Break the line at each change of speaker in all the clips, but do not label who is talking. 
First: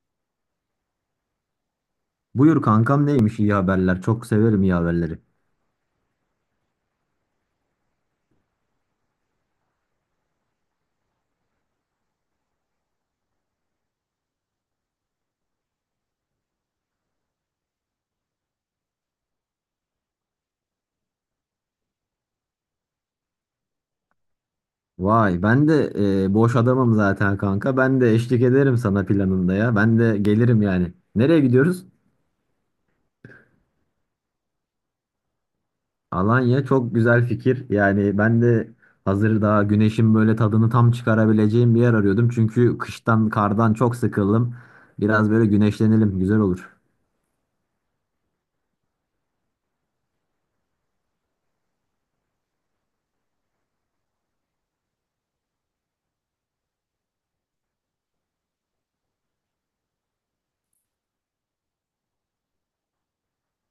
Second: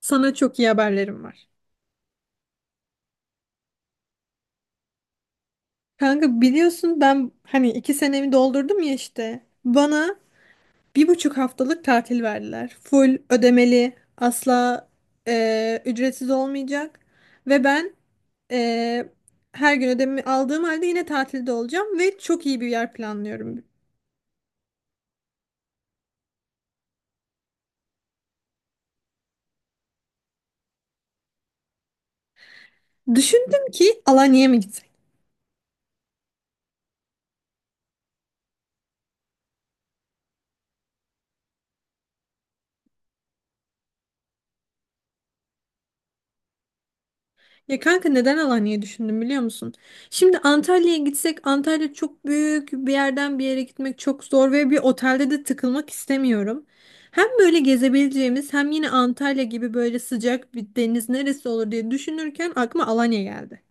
Sana çok iyi haberlerim var.
Buyur kankam, neymiş iyi haberler? Çok severim iyi haberleri.
Kanka biliyorsun ben hani iki senemi doldurdum ya işte. Bana bir buçuk haftalık tatil verdiler. Full ödemeli, asla ücretsiz olmayacak. Ve ben e, her gün ödemi aldığım halde yine tatilde olacağım ve çok iyi bir yer planlıyorum.
Vay ben de boş adamım zaten kanka. Ben de eşlik ederim sana planında ya. Ben de gelirim yani. Nereye gidiyoruz?
Düşündüm ki Alanya'ya mı gitsek?
Alanya çok güzel fikir. Yani ben de hazır daha güneşin böyle tadını tam çıkarabileceğim bir yer arıyordum. Çünkü kıştan kardan çok sıkıldım. Biraz böyle güneşlenelim, güzel olur.
Ya kanka neden Alanya'yı düşündüm biliyor musun? Şimdi Antalya'ya gitsek Antalya çok büyük, bir yerden bir yere gitmek çok zor ve bir otelde de tıkılmak istemiyorum. Hem böyle gezebileceğimiz hem yine Antalya gibi böyle sıcak bir deniz neresi olur diye düşünürken aklıma Alanya geldi.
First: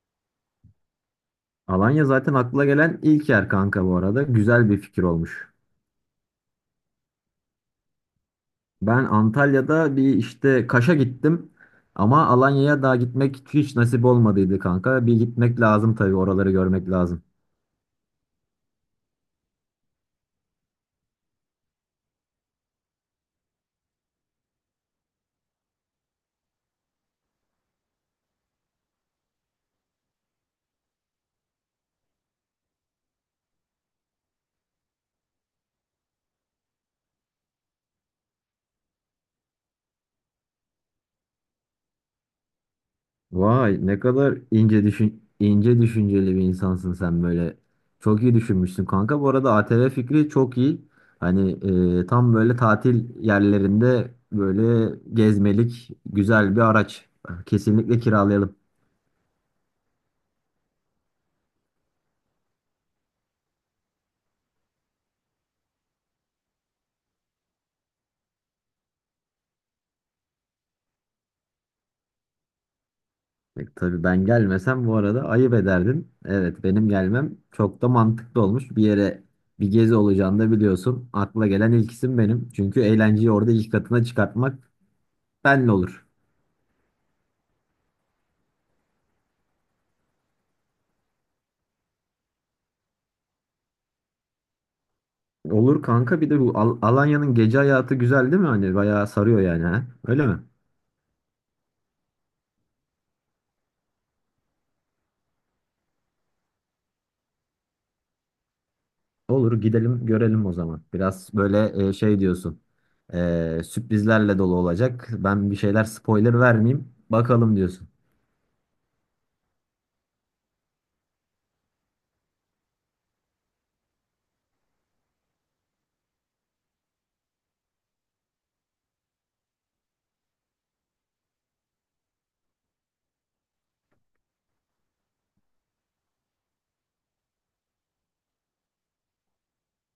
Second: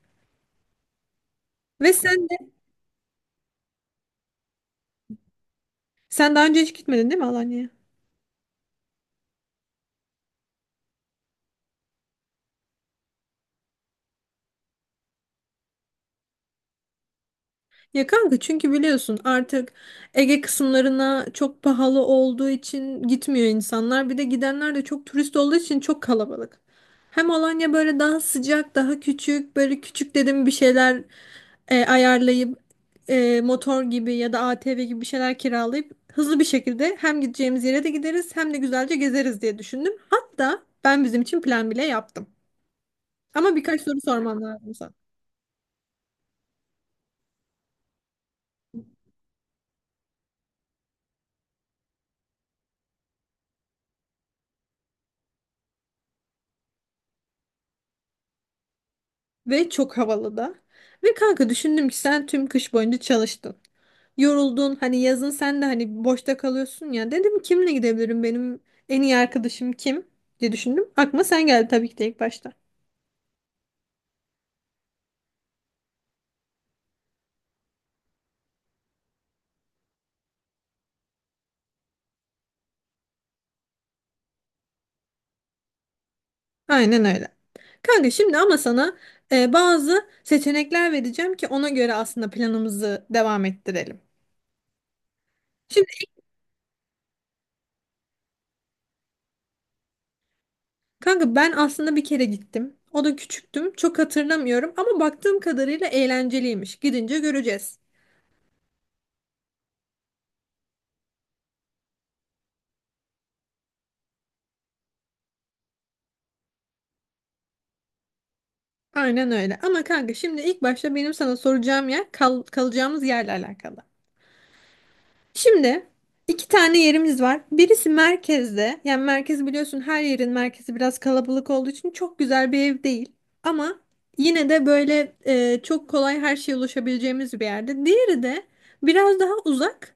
Ve
Alanya
sen
zaten
de
akla gelen ilk yer kanka bu arada. Güzel bir fikir olmuş.
sen daha önce hiç gitmedin değil mi Alanya'ya?
Ben Antalya'da bir işte Kaş'a gittim. Ama Alanya'ya daha gitmek hiç nasip olmadıydı kanka. Bir gitmek lazım tabii, oraları görmek lazım.
Ya kanka çünkü biliyorsun artık Ege kısımlarına çok pahalı olduğu için gitmiyor insanlar. Bir de gidenler de çok turist olduğu için çok kalabalık. Hem Alanya böyle daha sıcak, daha küçük, böyle küçük dedim, bir şeyler ayarlayıp motor gibi ya da ATV gibi bir şeyler kiralayıp hızlı bir şekilde hem gideceğimiz yere de gideriz hem de güzelce gezeriz diye düşündüm. Hatta ben bizim için plan bile yaptım. Ama birkaç
Vay,
soru
ne kadar
sormam lazım sana.
ince düşünceli bir insansın sen böyle. Çok iyi düşünmüşsün kanka. Bu arada ATV fikri çok iyi. Hani tam böyle tatil yerlerinde böyle gezmelik güzel bir araç. Kesinlikle kiralayalım.
Ve çok havalı da. Ve kanka düşündüm ki sen tüm kış boyunca çalıştın. Yoruldun, hani yazın sen de hani boşta kalıyorsun ya. Dedim kimle gidebilirim, benim en iyi arkadaşım kim diye düşündüm. Aklıma sen geldi tabii ki de ilk başta.
Tabii ben gelmesem bu arada ayıp ederdin. Evet, benim gelmem çok da mantıklı olmuş. Bir yere bir gezi olacağını da biliyorsun. Akla gelen ilk isim benim. Çünkü eğlenceyi orada ilk katına çıkartmak benle olur.
Aynen öyle. Kanka şimdi ama sana bazı seçenekler vereceğim ki ona göre aslında planımızı devam ettirelim.
Olur
Şimdi
kanka, bir de bu Alanya'nın gece hayatı güzel değil mi? Hani bayağı sarıyor yani ha? Öyle mi?
kanka ben aslında bir kere gittim. O da küçüktüm. Çok hatırlamıyorum ama baktığım kadarıyla eğlenceliymiş. Gidince göreceğiz.
Olur, gidelim görelim o zaman. Biraz böyle şey diyorsun. Sürprizlerle dolu olacak. Ben bir şeyler spoiler vermeyeyim, bakalım diyorsun.
Aynen öyle. Ama kanka şimdi ilk başta benim sana soracağım yer kalacağımız yerle alakalı. Şimdi iki tane yerimiz var. Birisi merkezde. Yani merkez, biliyorsun her yerin merkezi biraz kalabalık olduğu için çok güzel bir ev değil. Ama yine de böyle çok kolay her şeye ulaşabileceğimiz bir yerde. Diğeri de biraz daha uzak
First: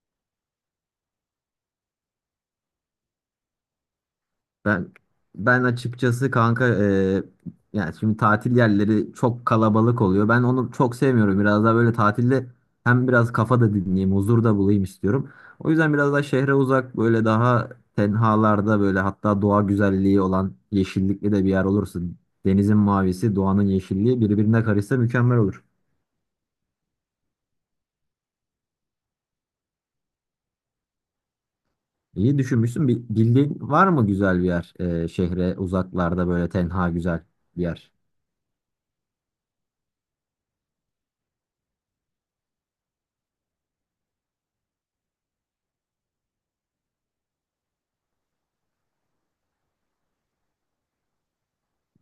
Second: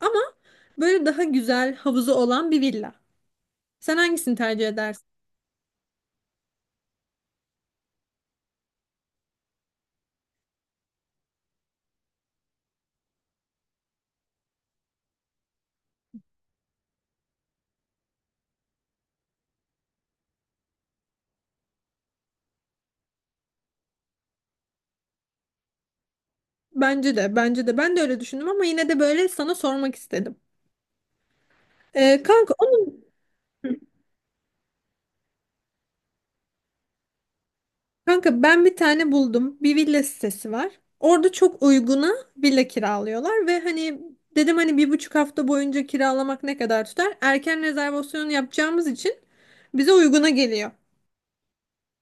ama böyle daha güzel, havuzu olan bir villa. Sen hangisini tercih
Ben
edersin?
ben açıkçası kanka, yani şimdi tatil yerleri çok kalabalık oluyor. Ben onu çok sevmiyorum. Biraz daha böyle tatilde hem biraz kafa da dinleyeyim, huzur da bulayım istiyorum. O yüzden biraz daha şehre uzak, böyle daha tenhalarda, böyle hatta doğa güzelliği olan yeşillikli de bir yer olursa, denizin mavisi, doğanın yeşilliği birbirine karışsa mükemmel olur.
Bence de, bence de. Ben de öyle düşündüm ama yine de böyle sana sormak istedim. E,
İyi
kanka
düşünmüşsün. Bir,
onun...
bildiğin var mı güzel bir yer, şehre uzaklarda böyle tenha güzel bir yer?
Kanka ben bir tane buldum. Bir villa sitesi var. Orada çok uyguna villa kiralıyorlar ve hani dedim hani bir buçuk hafta boyunca kiralamak ne kadar tutar? Erken rezervasyonu yapacağımız için bize uyguna geliyor.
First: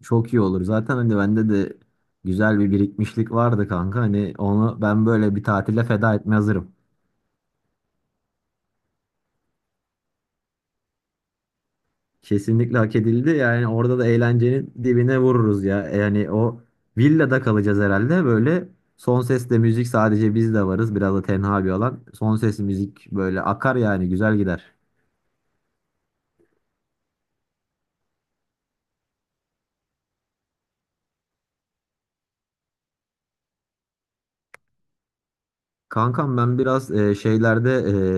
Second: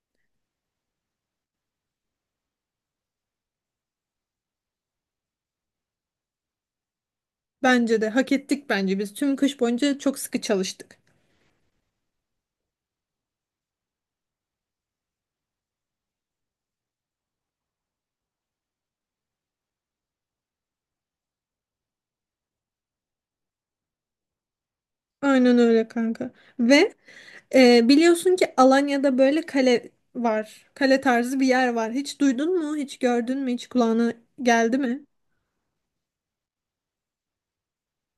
Çok iyi olur. Zaten hani bende de güzel bir birikmişlik vardı kanka. Hani onu ben böyle bir tatile feda etmeye hazırım.
Bence de hak ettik bence biz. Tüm kış boyunca çok sıkı çalıştık.
Kesinlikle hak edildi. Yani orada da eğlencenin dibine vururuz ya. Yani o villada kalacağız herhalde. Böyle son sesle müzik, sadece biz de varız. Biraz da tenha bir alan. Son ses müzik böyle akar yani, güzel gider.
Aynen öyle kanka. Ve biliyorsun ki Alanya'da böyle kale var. Kale tarzı bir yer var. Hiç duydun mu? Hiç gördün mü? Hiç kulağına geldi mi?
Kankam ben biraz şeylerde,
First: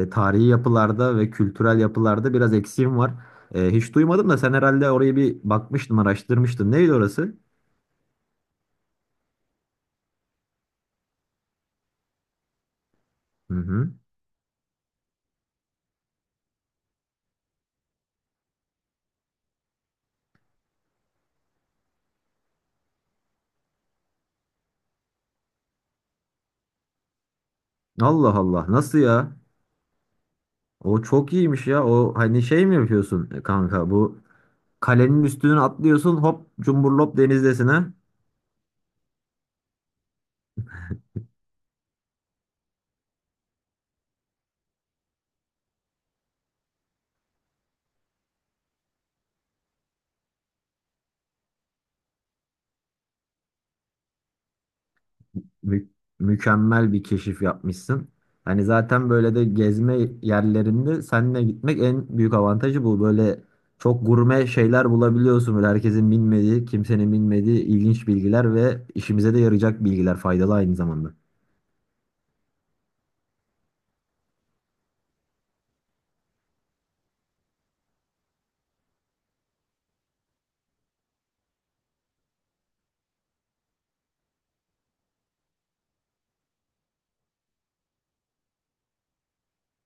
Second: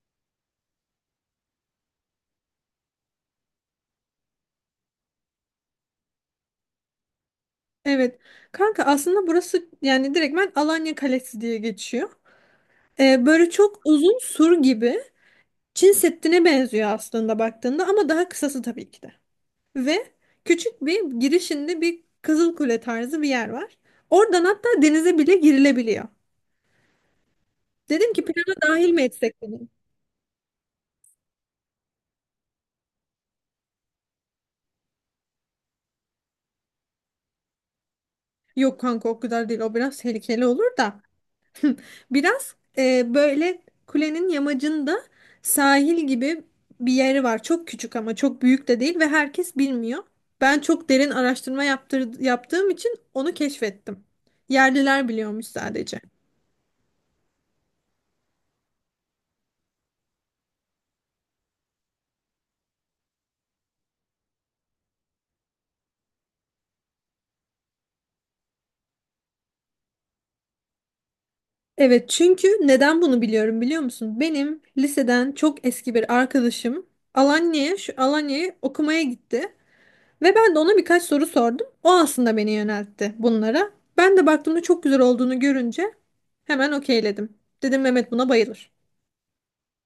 tarihi yapılarda ve kültürel yapılarda biraz eksiğim var. Hiç duymadım da sen herhalde orayı bir bakmıştın, araştırmıştın. Neydi orası?
Evet. Kanka aslında burası yani direktmen Alanya Kalesi diye geçiyor. Böyle
Hı
çok
hı.
uzun sur gibi, Çin Seddi'ne benziyor aslında baktığında ama daha kısası tabii ki de. Ve küçük bir girişinde bir Kızıl Kule tarzı bir yer var. Oradan hatta denize bile girilebiliyor. Dedim ki
Allah
plana
Allah,
dahil
nasıl
mi
ya?
etsek dedim.
O çok iyiymiş ya. O hani şey mi yapıyorsun kanka? Bu kalenin üstüne atlıyorsun, hop cumburlop denizdesine.
Yok kanka o kadar değil, o biraz tehlikeli olur da. Biraz böyle kulenin yamacında sahil gibi bir yeri var. Çok küçük ama çok büyük de değil ve herkes bilmiyor. Ben çok derin araştırma yaptığım için onu keşfettim. Yerliler biliyormuş
Mü-
sadece.
mükemmel bir keşif yapmışsın. Hani zaten böyle de gezme yerlerinde seninle gitmek en büyük avantajı bu. Böyle çok gurme şeyler bulabiliyorsun. Böyle herkesin bilmediği, kimsenin bilmediği ilginç bilgiler ve işimize de yarayacak bilgiler, faydalı aynı zamanda.
Evet, çünkü neden bunu biliyorum biliyor musun? Benim liseden çok eski bir arkadaşım Alanya'ya, şu Alanya'ya okumaya gitti. Ve ben de ona birkaç soru sordum. O aslında beni yöneltti bunlara. Ben de baktığımda çok güzel olduğunu görünce hemen okeyledim. Dedim Mehmet buna bayılır.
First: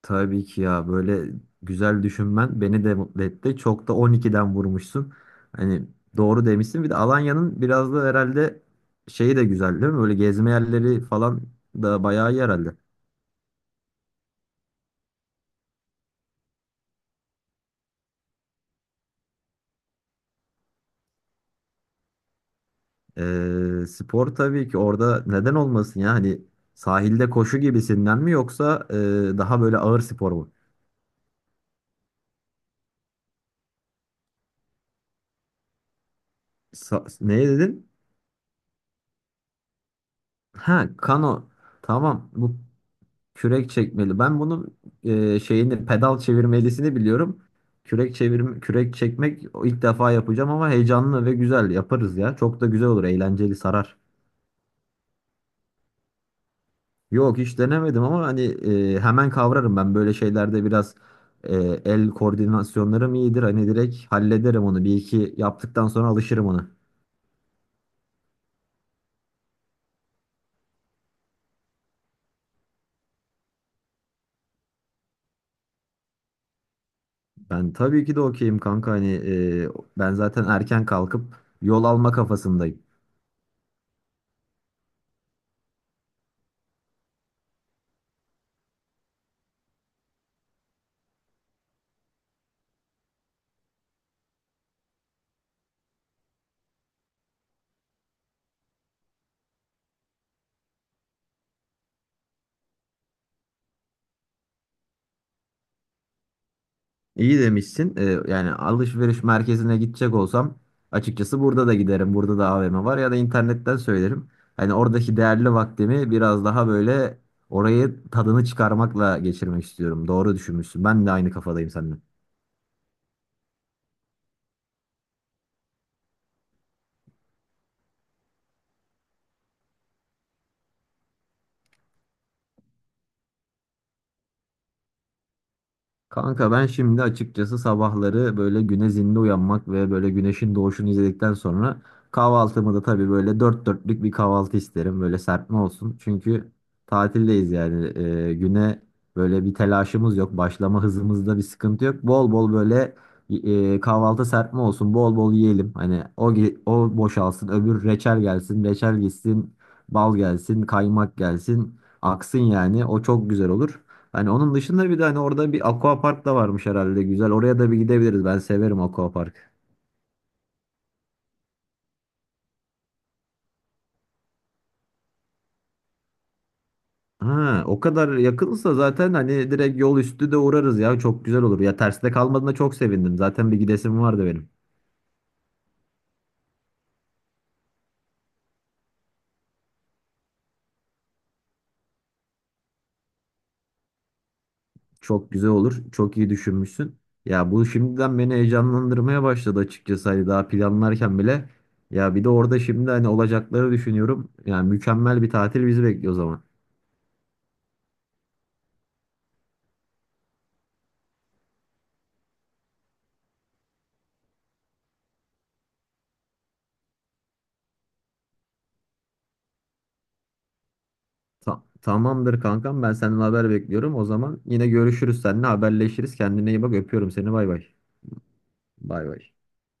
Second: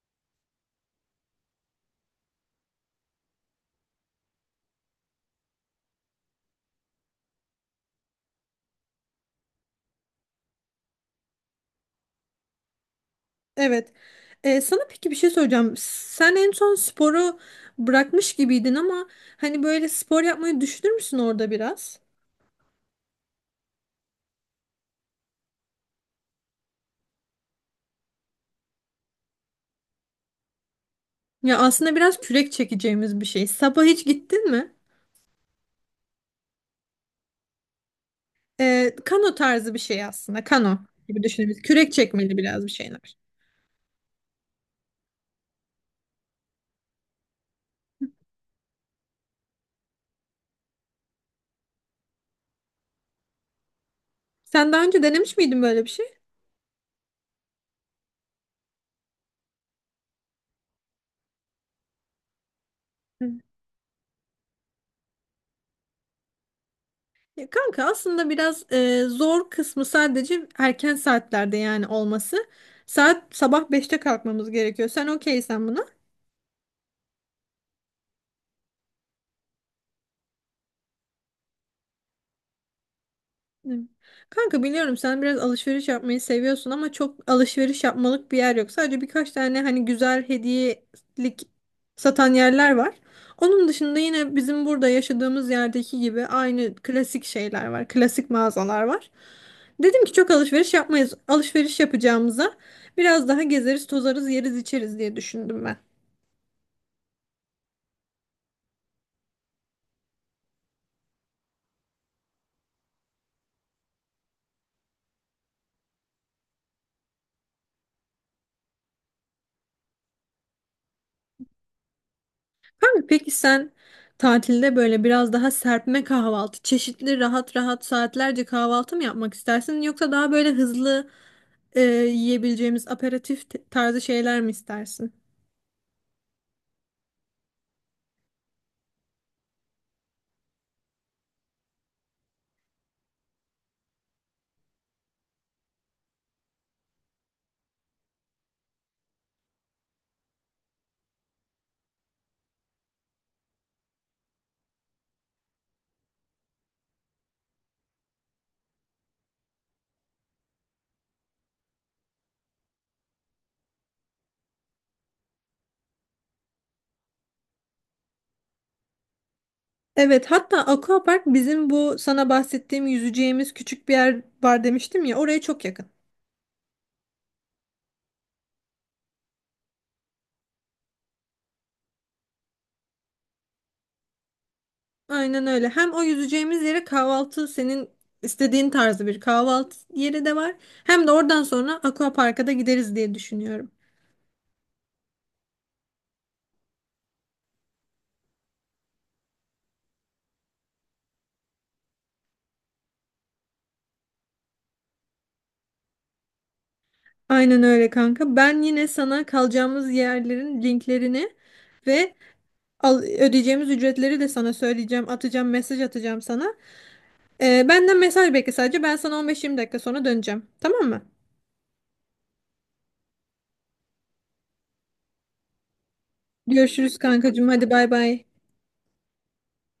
Tabii ki ya, böyle güzel düşünmen beni de mutlu etti. Çok da 12'den vurmuşsun. Hani doğru demişsin. Bir de Alanya'nın biraz da herhalde şeyi de güzel değil mi? Böyle gezme yerleri falan da bayağı iyi herhalde.
Evet. Sana peki bir şey soracağım. Sen en son sporu bırakmış gibiydin ama hani böyle spor yapmayı düşünür müsün orada biraz?
Spor tabii ki orada, neden olmasın ya? Hani sahilde koşu gibisinden mi, yoksa daha böyle ağır spor mu?
Ya aslında biraz kürek çekeceğimiz bir şey. Sabah hiç gittin mi?
Ne dedin?
Kano tarzı bir şey aslında. Kano
Ha,
gibi
kano.
düşünebiliriz. Kürek
Tamam.
çekmeli
Bu
biraz bir şeyler.
kürek çekmeli. Ben bunun şeyini, pedal çevirmelisini biliyorum. Kürek çekmek o ilk defa yapacağım ama heyecanlı ve güzel yaparız ya. Çok da güzel olur, eğlenceli sarar.
Sen daha önce denemiş miydin böyle bir şey?
Yok, hiç denemedim ama hani hemen kavrarım ben böyle şeylerde. Biraz e, el koordinasyonlarım
Hı.
iyidir. Hani direkt hallederim onu. Bir iki yaptıktan sonra alışırım ona.
Ya kanka aslında biraz zor kısmı sadece erken saatlerde yani olması. Saat sabah beşte kalkmamız gerekiyor. Sen okeysen buna.
Ben tabii ki de okeyim kanka, hani e, ben zaten erken kalkıp yol alma kafasındayım.
Evet. Kanka biliyorum sen biraz alışveriş yapmayı seviyorsun ama çok alışveriş yapmalık bir yer yok. Sadece birkaç tane hani güzel hediyelik satan yerler var. Onun dışında yine bizim burada yaşadığımız yerdeki gibi aynı klasik şeyler var. Klasik mağazalar var. Dedim ki çok alışveriş yapmayız. Alışveriş yapacağımıza biraz daha gezeriz, tozarız, yeriz, içeriz diye düşündüm ben.
İyi demişsin. Yani alışveriş merkezine gidecek olsam açıkçası burada da giderim. Burada da AVM var, ya da internetten söylerim. Hani oradaki değerli vaktimi biraz daha böyle orayı tadını çıkarmakla geçirmek istiyorum. Doğru düşünmüşsün. Ben de aynı kafadayım seninle.
Abi peki sen tatilde böyle biraz daha serpme kahvaltı, çeşitli rahat rahat saatlerce kahvaltı mı yapmak istersin yoksa daha böyle hızlı e, yiyebileceğimiz aperatif tarzı şeyler mi istersin?
Kanka ben şimdi açıkçası sabahları böyle güne zinde uyanmak ve böyle güneşin doğuşunu izledikten sonra kahvaltımı da tabii böyle dört dörtlük bir kahvaltı isterim. Böyle serpme olsun. Çünkü tatildeyiz yani. Güne böyle bir telaşımız yok. Başlama hızımızda bir sıkıntı yok. Bol bol böyle kahvaltı serpme olsun. Bol bol yiyelim. Hani o boşalsın, öbür reçel gelsin, reçel gitsin, bal gelsin, kaymak gelsin, aksın yani. O çok güzel olur. Hani onun dışında bir de hani orada bir aquapark da varmış herhalde, güzel. Oraya da bir gidebiliriz. Ben severim aquapark.
Evet, hatta Aquapark, bizim bu sana bahsettiğim yüzeceğimiz küçük bir yer var demiştim ya, oraya çok yakın.
Ha, o kadar yakınsa zaten hani direkt yol üstü de uğrarız ya. Çok güzel olur. Ya terste kalmadığına çok sevindim. Zaten bir gidesim vardı benim.
Aynen öyle. Hem o yüzeceğimiz yere kahvaltı, senin istediğin tarzı bir kahvaltı yeri de var. Hem de oradan sonra Aquapark'a da gideriz diye düşünüyorum.
Çok güzel olur. Çok iyi düşünmüşsün. Ya bu şimdiden beni heyecanlandırmaya başladı açıkçası. Hani daha planlarken bile. Ya bir de orada şimdi hani olacakları düşünüyorum. Yani mükemmel bir tatil bizi bekliyor o zaman.
Aynen öyle kanka. Ben yine sana kalacağımız yerlerin linklerini ve ödeyeceğimiz ücretleri de sana söyleyeceğim. Atacağım, mesaj atacağım sana. Benden mesaj bekle sadece. Ben sana 15-20 dakika sonra döneceğim. Tamam mı?
Tamamdır kankam, ben senden haber bekliyorum. O zaman yine görüşürüz, seninle haberleşiriz. Kendine iyi bak,
Görüşürüz
öpüyorum seni,
kankacığım.
bay bay.
Hadi bay bay.
Bay bay.